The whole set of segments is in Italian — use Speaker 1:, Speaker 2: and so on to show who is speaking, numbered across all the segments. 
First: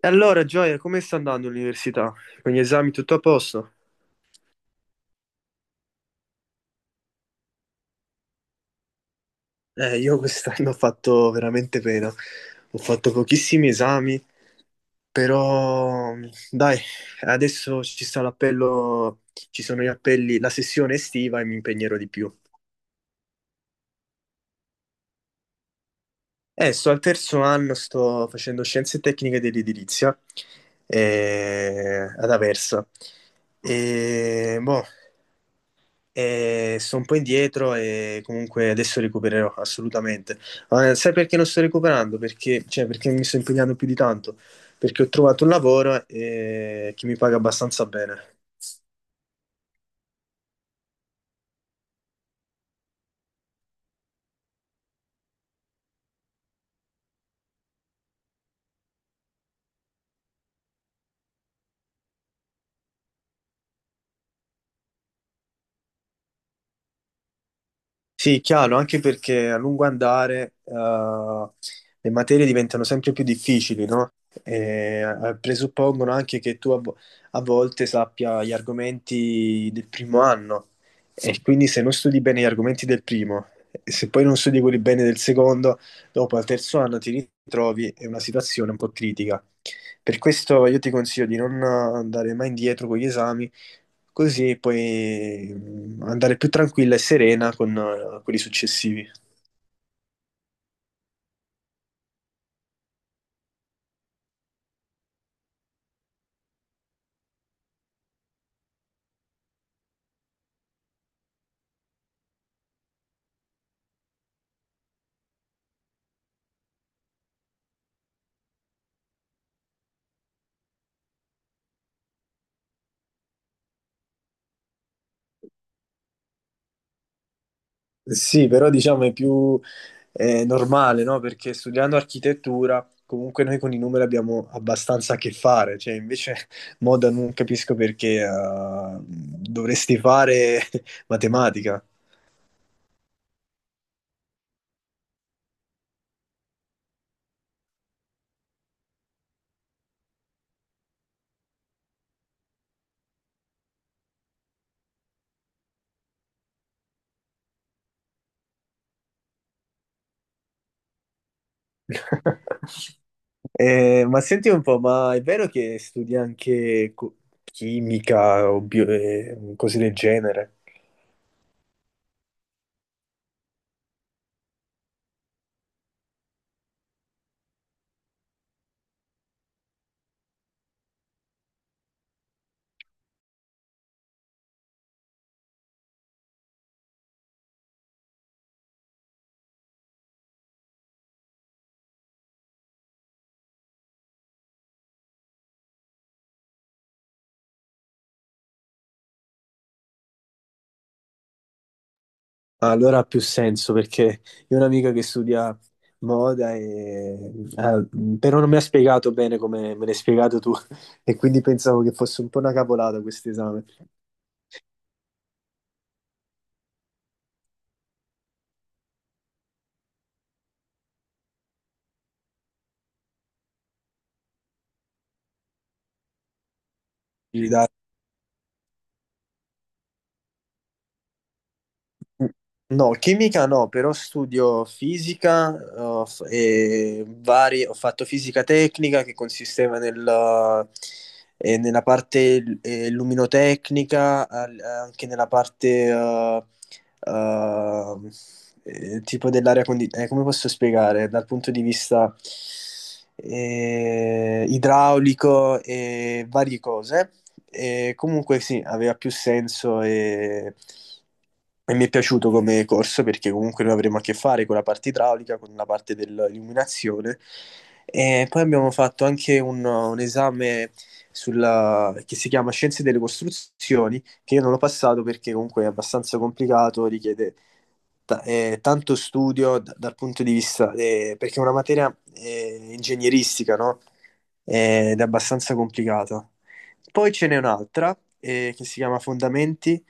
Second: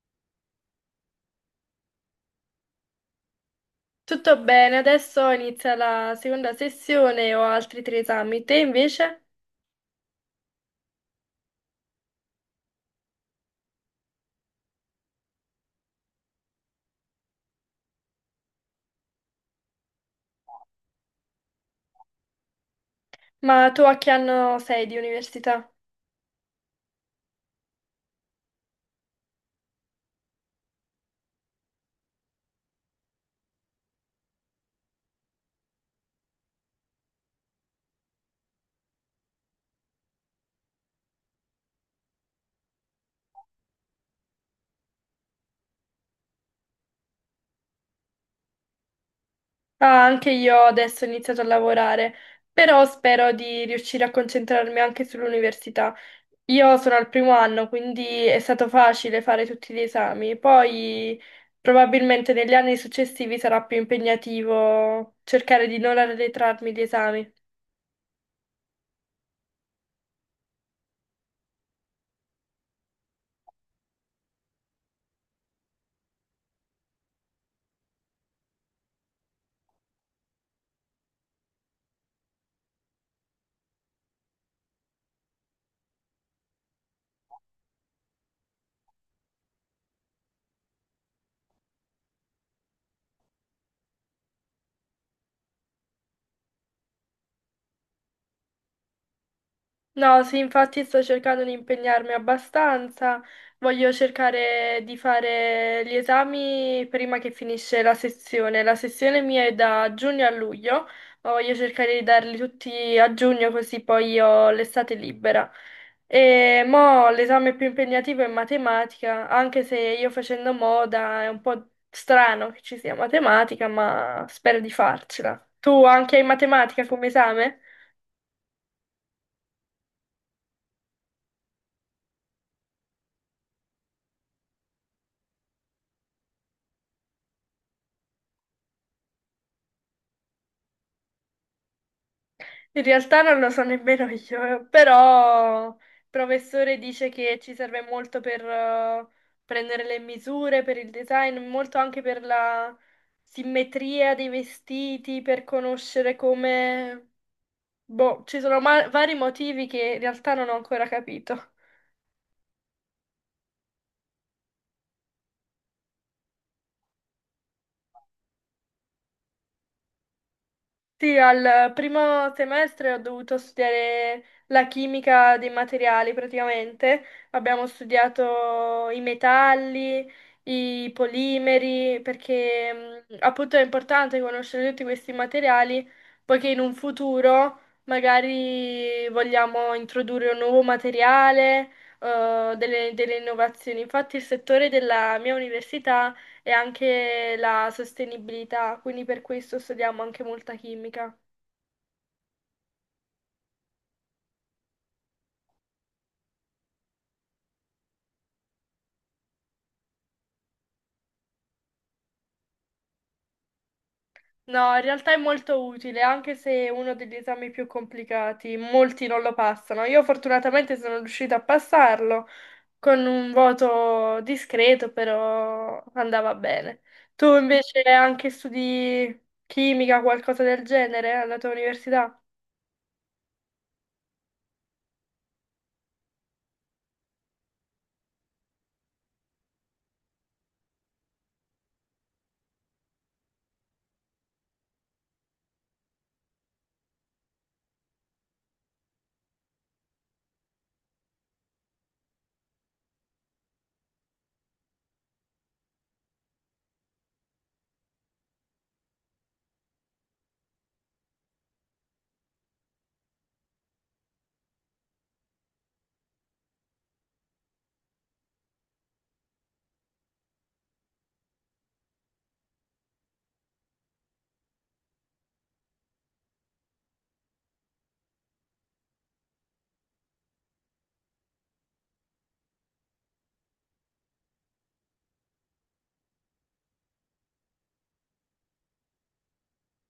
Speaker 1: E allora, Gioia, come sta andando l'università? Con gli esami tutto a posto?
Speaker 2: Tutto bene, adesso inizia la seconda sessione e ho altri tre esami. Te invece?
Speaker 1: Io quest'anno ho fatto veramente pena. Ho fatto pochissimi esami, però dai, adesso ci sta l'appello, ci sono gli appelli, la sessione estiva e mi impegnerò di più.
Speaker 2: Ma tu a che anno sei di università?
Speaker 1: Sto al terzo anno, sto facendo scienze tecniche dell'edilizia ad Aversa. E boh, e sto un po' indietro e comunque adesso recupererò assolutamente. Ma sai perché non sto recuperando? Perché, cioè, perché mi sto impegnando più di tanto? Perché ho trovato un lavoro che mi paga abbastanza bene.
Speaker 2: Ah, anche io adesso ho iniziato a lavorare, però spero di riuscire a concentrarmi anche sull'università. Io sono al primo anno, quindi è stato facile fare tutti gli esami. Poi probabilmente negli anni successivi sarà più impegnativo cercare di non arretrarmi gli esami.
Speaker 1: Sì, chiaro, anche perché a lungo andare le materie diventano sempre più difficili, no? Presuppongono anche che tu a volte sappia gli argomenti del primo anno e quindi se non studi bene gli argomenti del primo e se poi non studi quelli bene del secondo, dopo al terzo anno ti ritrovi in una situazione un po' critica. Per questo io ti consiglio di non andare mai indietro con gli esami. Così puoi andare più tranquilla e serena con quelli successivi.
Speaker 2: No, sì, infatti sto cercando di impegnarmi abbastanza. Voglio cercare di fare gli esami prima che finisce la sessione. La sessione mia è da giugno a luglio, ma voglio cercare di darli tutti a giugno così poi ho l'estate libera. E mo l'esame più impegnativo è matematica, anche se io facendo moda è un po' strano che ci sia matematica, ma spero di farcela. Tu anche hai matematica come esame?
Speaker 1: Sì, però diciamo è più normale, no? Perché studiando architettura, comunque noi con i numeri abbiamo abbastanza a che fare, cioè invece moda non capisco perché dovresti fare matematica.
Speaker 2: In realtà non lo so nemmeno io, però il professore dice che ci serve molto per prendere le misure, per il design, molto anche per la simmetria dei vestiti, per conoscere come... Boh, ci sono vari motivi che in realtà non ho ancora capito.
Speaker 1: Ma senti un po', ma è vero che studi anche chimica o cose del genere?
Speaker 2: Sì, al primo semestre ho dovuto studiare la chimica dei materiali praticamente. Abbiamo studiato i metalli, i polimeri, perché appunto è importante conoscere tutti questi materiali, poiché in un futuro magari vogliamo introdurre un nuovo materiale, delle innovazioni. Infatti il settore della mia università e anche la sostenibilità, quindi per questo studiamo anche molta chimica.
Speaker 1: Allora ha più senso perché io ho un'amica che studia moda e però non mi ha spiegato bene come me l'hai spiegato tu e quindi pensavo che fosse un po' una cavolata questo esame.
Speaker 2: No, in realtà è molto utile, anche se è uno degli esami più complicati, molti non lo passano. Io fortunatamente sono riuscita a passarlo con un voto discreto, però andava bene. Tu
Speaker 1: Quindi dai.
Speaker 2: invece anche studi chimica, qualcosa del genere alla tua università?
Speaker 1: No, chimica no, però studio fisica, e vari, ho fatto fisica tecnica che consisteva nella parte luminotecnica, anche nella parte eh, tipo dell'aria condizionata, come posso spiegare? Dal punto di vista idraulico e varie cose. E comunque sì, aveva più senso e mi è piaciuto come corso perché comunque noi avremo a che fare con la parte idraulica, con la parte dell'illuminazione. E poi abbiamo fatto anche un esame che si chiama Scienze delle Costruzioni, che io non l'ho passato perché comunque è abbastanza complicato, richiede tanto studio dal punto di vista, perché è una materia ingegneristica, no? Ed è abbastanza complicata. Poi ce n'è un'altra che si chiama Fondamenti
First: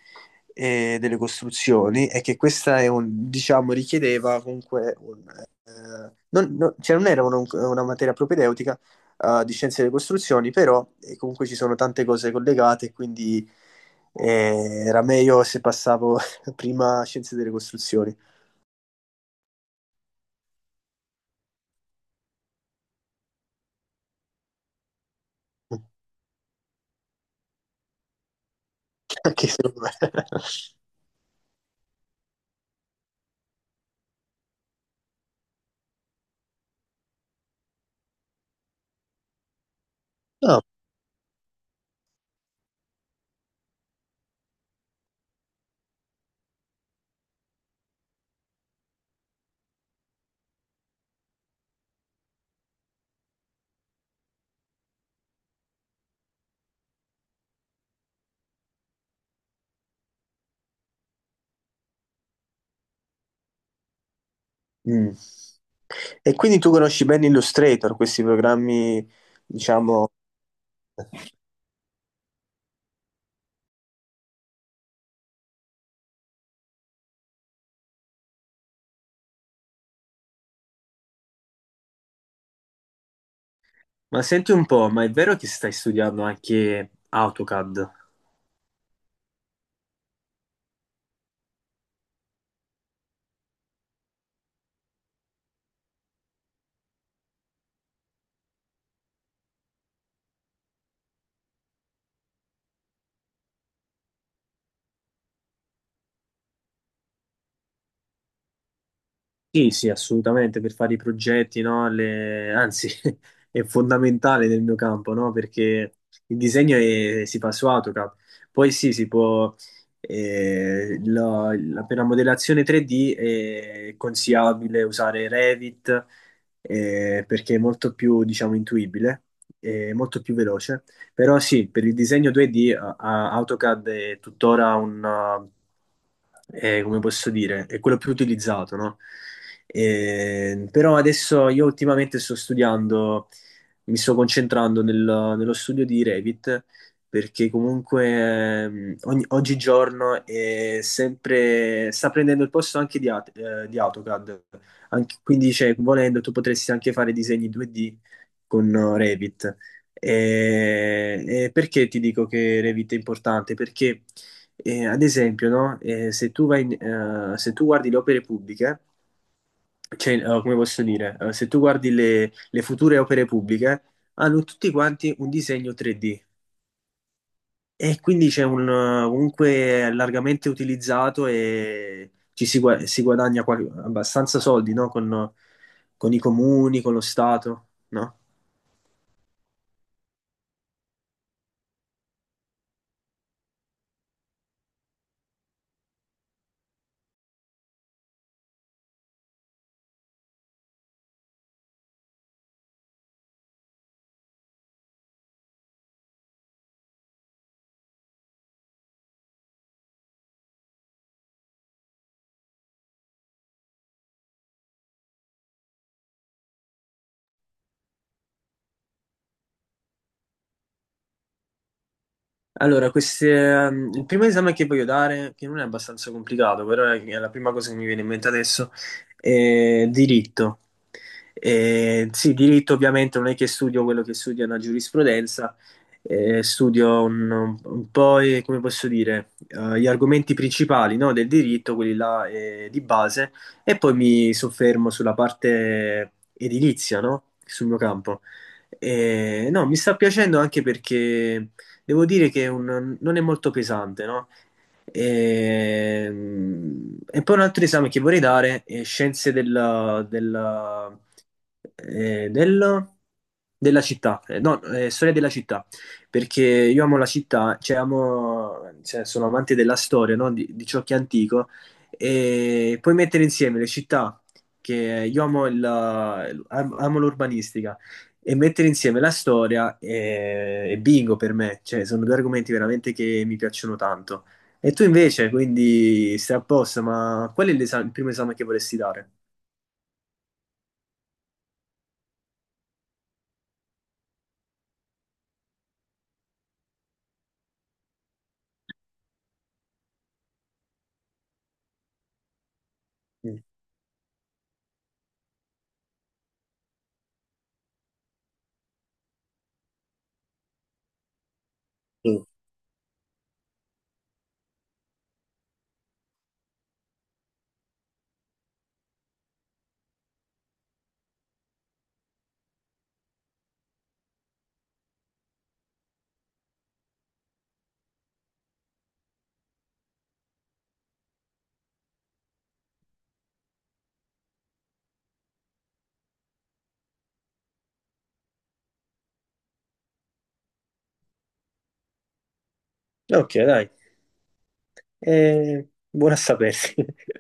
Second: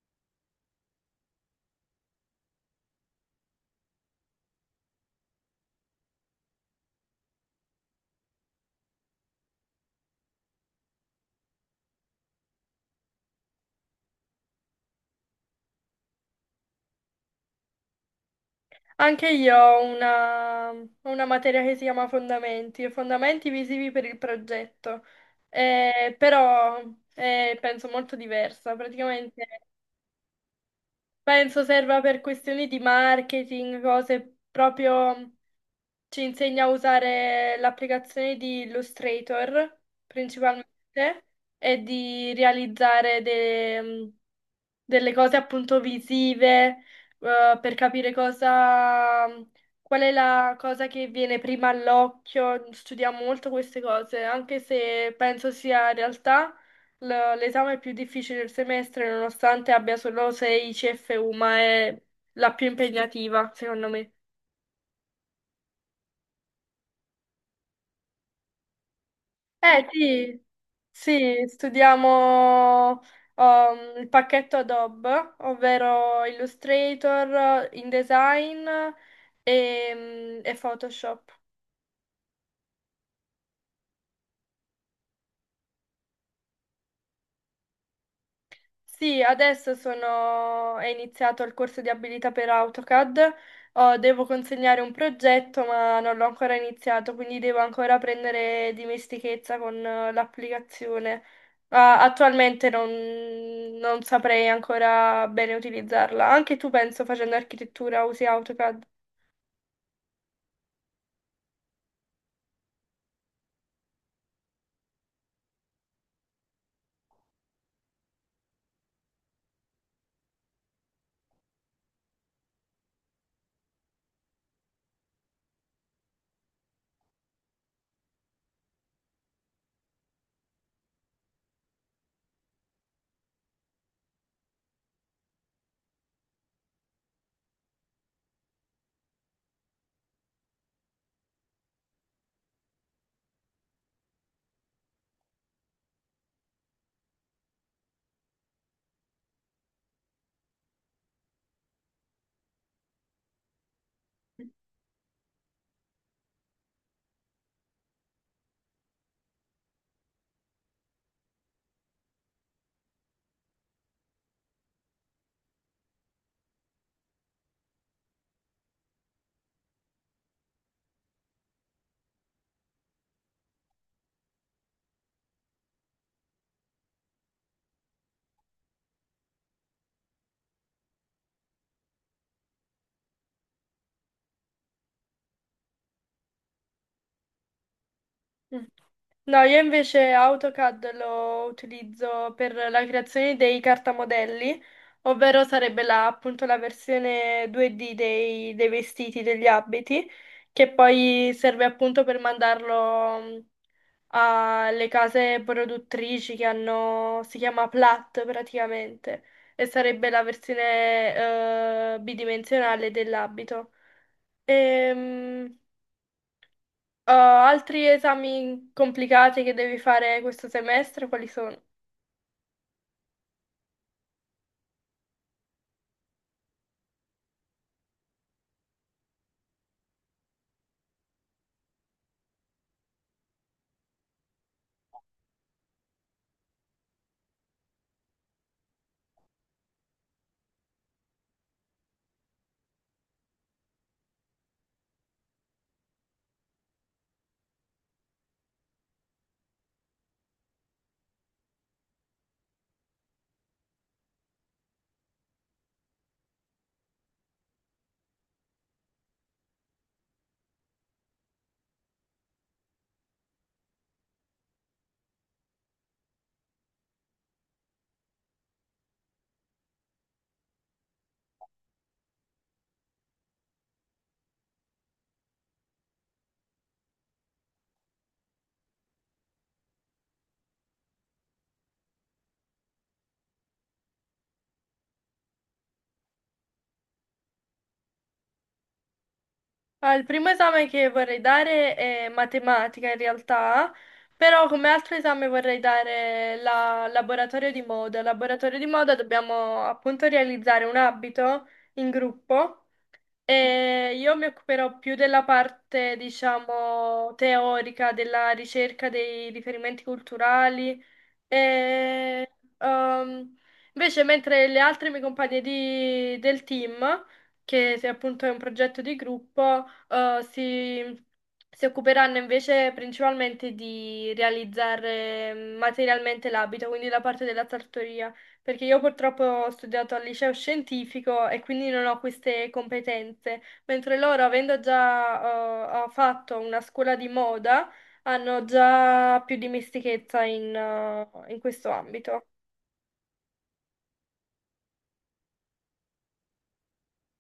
Speaker 1: delle Costruzioni, e che questa è diciamo, richiedeva comunque un, non, non- cioè non era una materia propedeutica di Scienze delle Costruzioni, però comunque ci sono tante cose collegate, quindi era meglio se passavo prima Scienze delle Costruzioni.
Speaker 2: Anche io ho una materia che si chiama Fondamenti, e fondamenti visivi per il progetto, eh, però penso molto diversa, praticamente
Speaker 1: Anche secondo me.
Speaker 2: penso serva per questioni di marketing, cose proprio ci insegna a usare l'applicazione di Illustrator
Speaker 1: No.
Speaker 2: principalmente e di realizzare delle cose appunto visive, per capire cosa, qual è la cosa che viene prima all'occhio. Studiamo molto queste cose, anche se penso sia in realtà l'esame più difficile del semestre, nonostante abbia solo 6 CFU, ma è la più impegnativa, secondo me.
Speaker 1: Mm. E quindi tu conosci bene Illustrator, questi programmi,
Speaker 2: Eh
Speaker 1: diciamo.
Speaker 2: sì. Sì, studiamo il pacchetto Adobe, ovvero Illustrator, InDesign e Photoshop.
Speaker 1: Ma senti un po', ma è vero che stai studiando anche AutoCAD?
Speaker 2: Sì, adesso sono... è iniziato il corso di abilità per AutoCAD. Oh, devo consegnare un progetto, ma non l'ho ancora iniziato, quindi devo ancora prendere dimestichezza con l'applicazione. Ah, attualmente non... non saprei ancora bene utilizzarla. Anche tu, penso, facendo architettura, usi AutoCAD.
Speaker 1: Sì, sì, assolutamente, per fare i progetti, no? Anzi, è fondamentale nel mio campo, no? Perché il disegno si fa su AutoCAD. Poi sì, si può... Per la modellazione 3D è consigliabile usare Revit, perché è molto più, diciamo, intuibile, è molto più veloce. Però sì, per il disegno 2D AutoCAD è tuttora come posso dire, è quello più utilizzato, no? Però adesso io ultimamente sto studiando, mi sto concentrando nello studio di Revit, perché comunque oggigiorno è sempre, sta prendendo il posto anche di AutoCAD. Quindi, cioè, volendo, tu potresti anche fare disegni 2D con Revit. Perché ti dico che Revit è importante? Perché, ad esempio, no? Se tu se tu guardi le opere pubbliche, cioè, come posso dire, eh, se tu guardi le future opere pubbliche, hanno tutti quanti un disegno 3D e quindi c'è un comunque largamente utilizzato e si guadagna abbastanza soldi, no? Con i comuni, con lo Stato, no?
Speaker 2: Mm. No, io invece AutoCAD lo utilizzo per la creazione dei cartamodelli, ovvero sarebbe la, appunto la versione 2D dei vestiti, degli abiti, che poi serve appunto per mandarlo alle case produttrici che hanno, si chiama Plat praticamente, e sarebbe la versione bidimensionale dell'abito. Ehm, Altri esami complicati che devi fare questo semestre, quali sono?
Speaker 1: Allora, queste, il primo esame che voglio dare, che non è abbastanza complicato, però è la prima cosa che mi viene in mente adesso, è diritto. Sì, diritto ovviamente non è che studio quello che studia la giurisprudenza, studio un po', come posso dire, gli argomenti principali, no, del diritto, quelli là, di base, e poi mi soffermo sulla parte edilizia, no, sul mio campo. No, mi sta piacendo anche perché... Devo dire che è non è molto pesante, no? E, e poi un altro esame che vorrei dare è Scienze eh, del- della Città. No, Storia della Città, perché io amo la città, cioè amo, cioè, sono amante della storia, no? Di ciò che è antico, e puoi mettere insieme le città, che io amo, amo l'urbanistica, e mettere insieme la storia e bingo per me, cioè sono due argomenti veramente che mi piacciono tanto. E tu invece, quindi stai a posto, ma qual è il primo esame che vorresti dare?
Speaker 2: Ah, il primo esame che vorrei dare è matematica in realtà, però come altro esame vorrei dare la laboratorio di moda. Al Laboratorio di moda dobbiamo appunto realizzare un abito in gruppo
Speaker 1: Mm.
Speaker 2: e io mi occuperò più della parte, diciamo, teorica, della ricerca dei riferimenti culturali.
Speaker 1: Mm.
Speaker 2: E, ehm, invece, mentre le altre mie compagne del team, che se appunto è un progetto di gruppo, si occuperanno invece principalmente di realizzare mm, materialmente l'abito, quindi la parte della sartoria, perché io purtroppo ho studiato al liceo scientifico e quindi non ho queste competenze, mentre loro, avendo già fatto una scuola di moda, hanno già più dimestichezza in, in questo ambito.
Speaker 1: Ok, dai. Eh, buona a sapersi.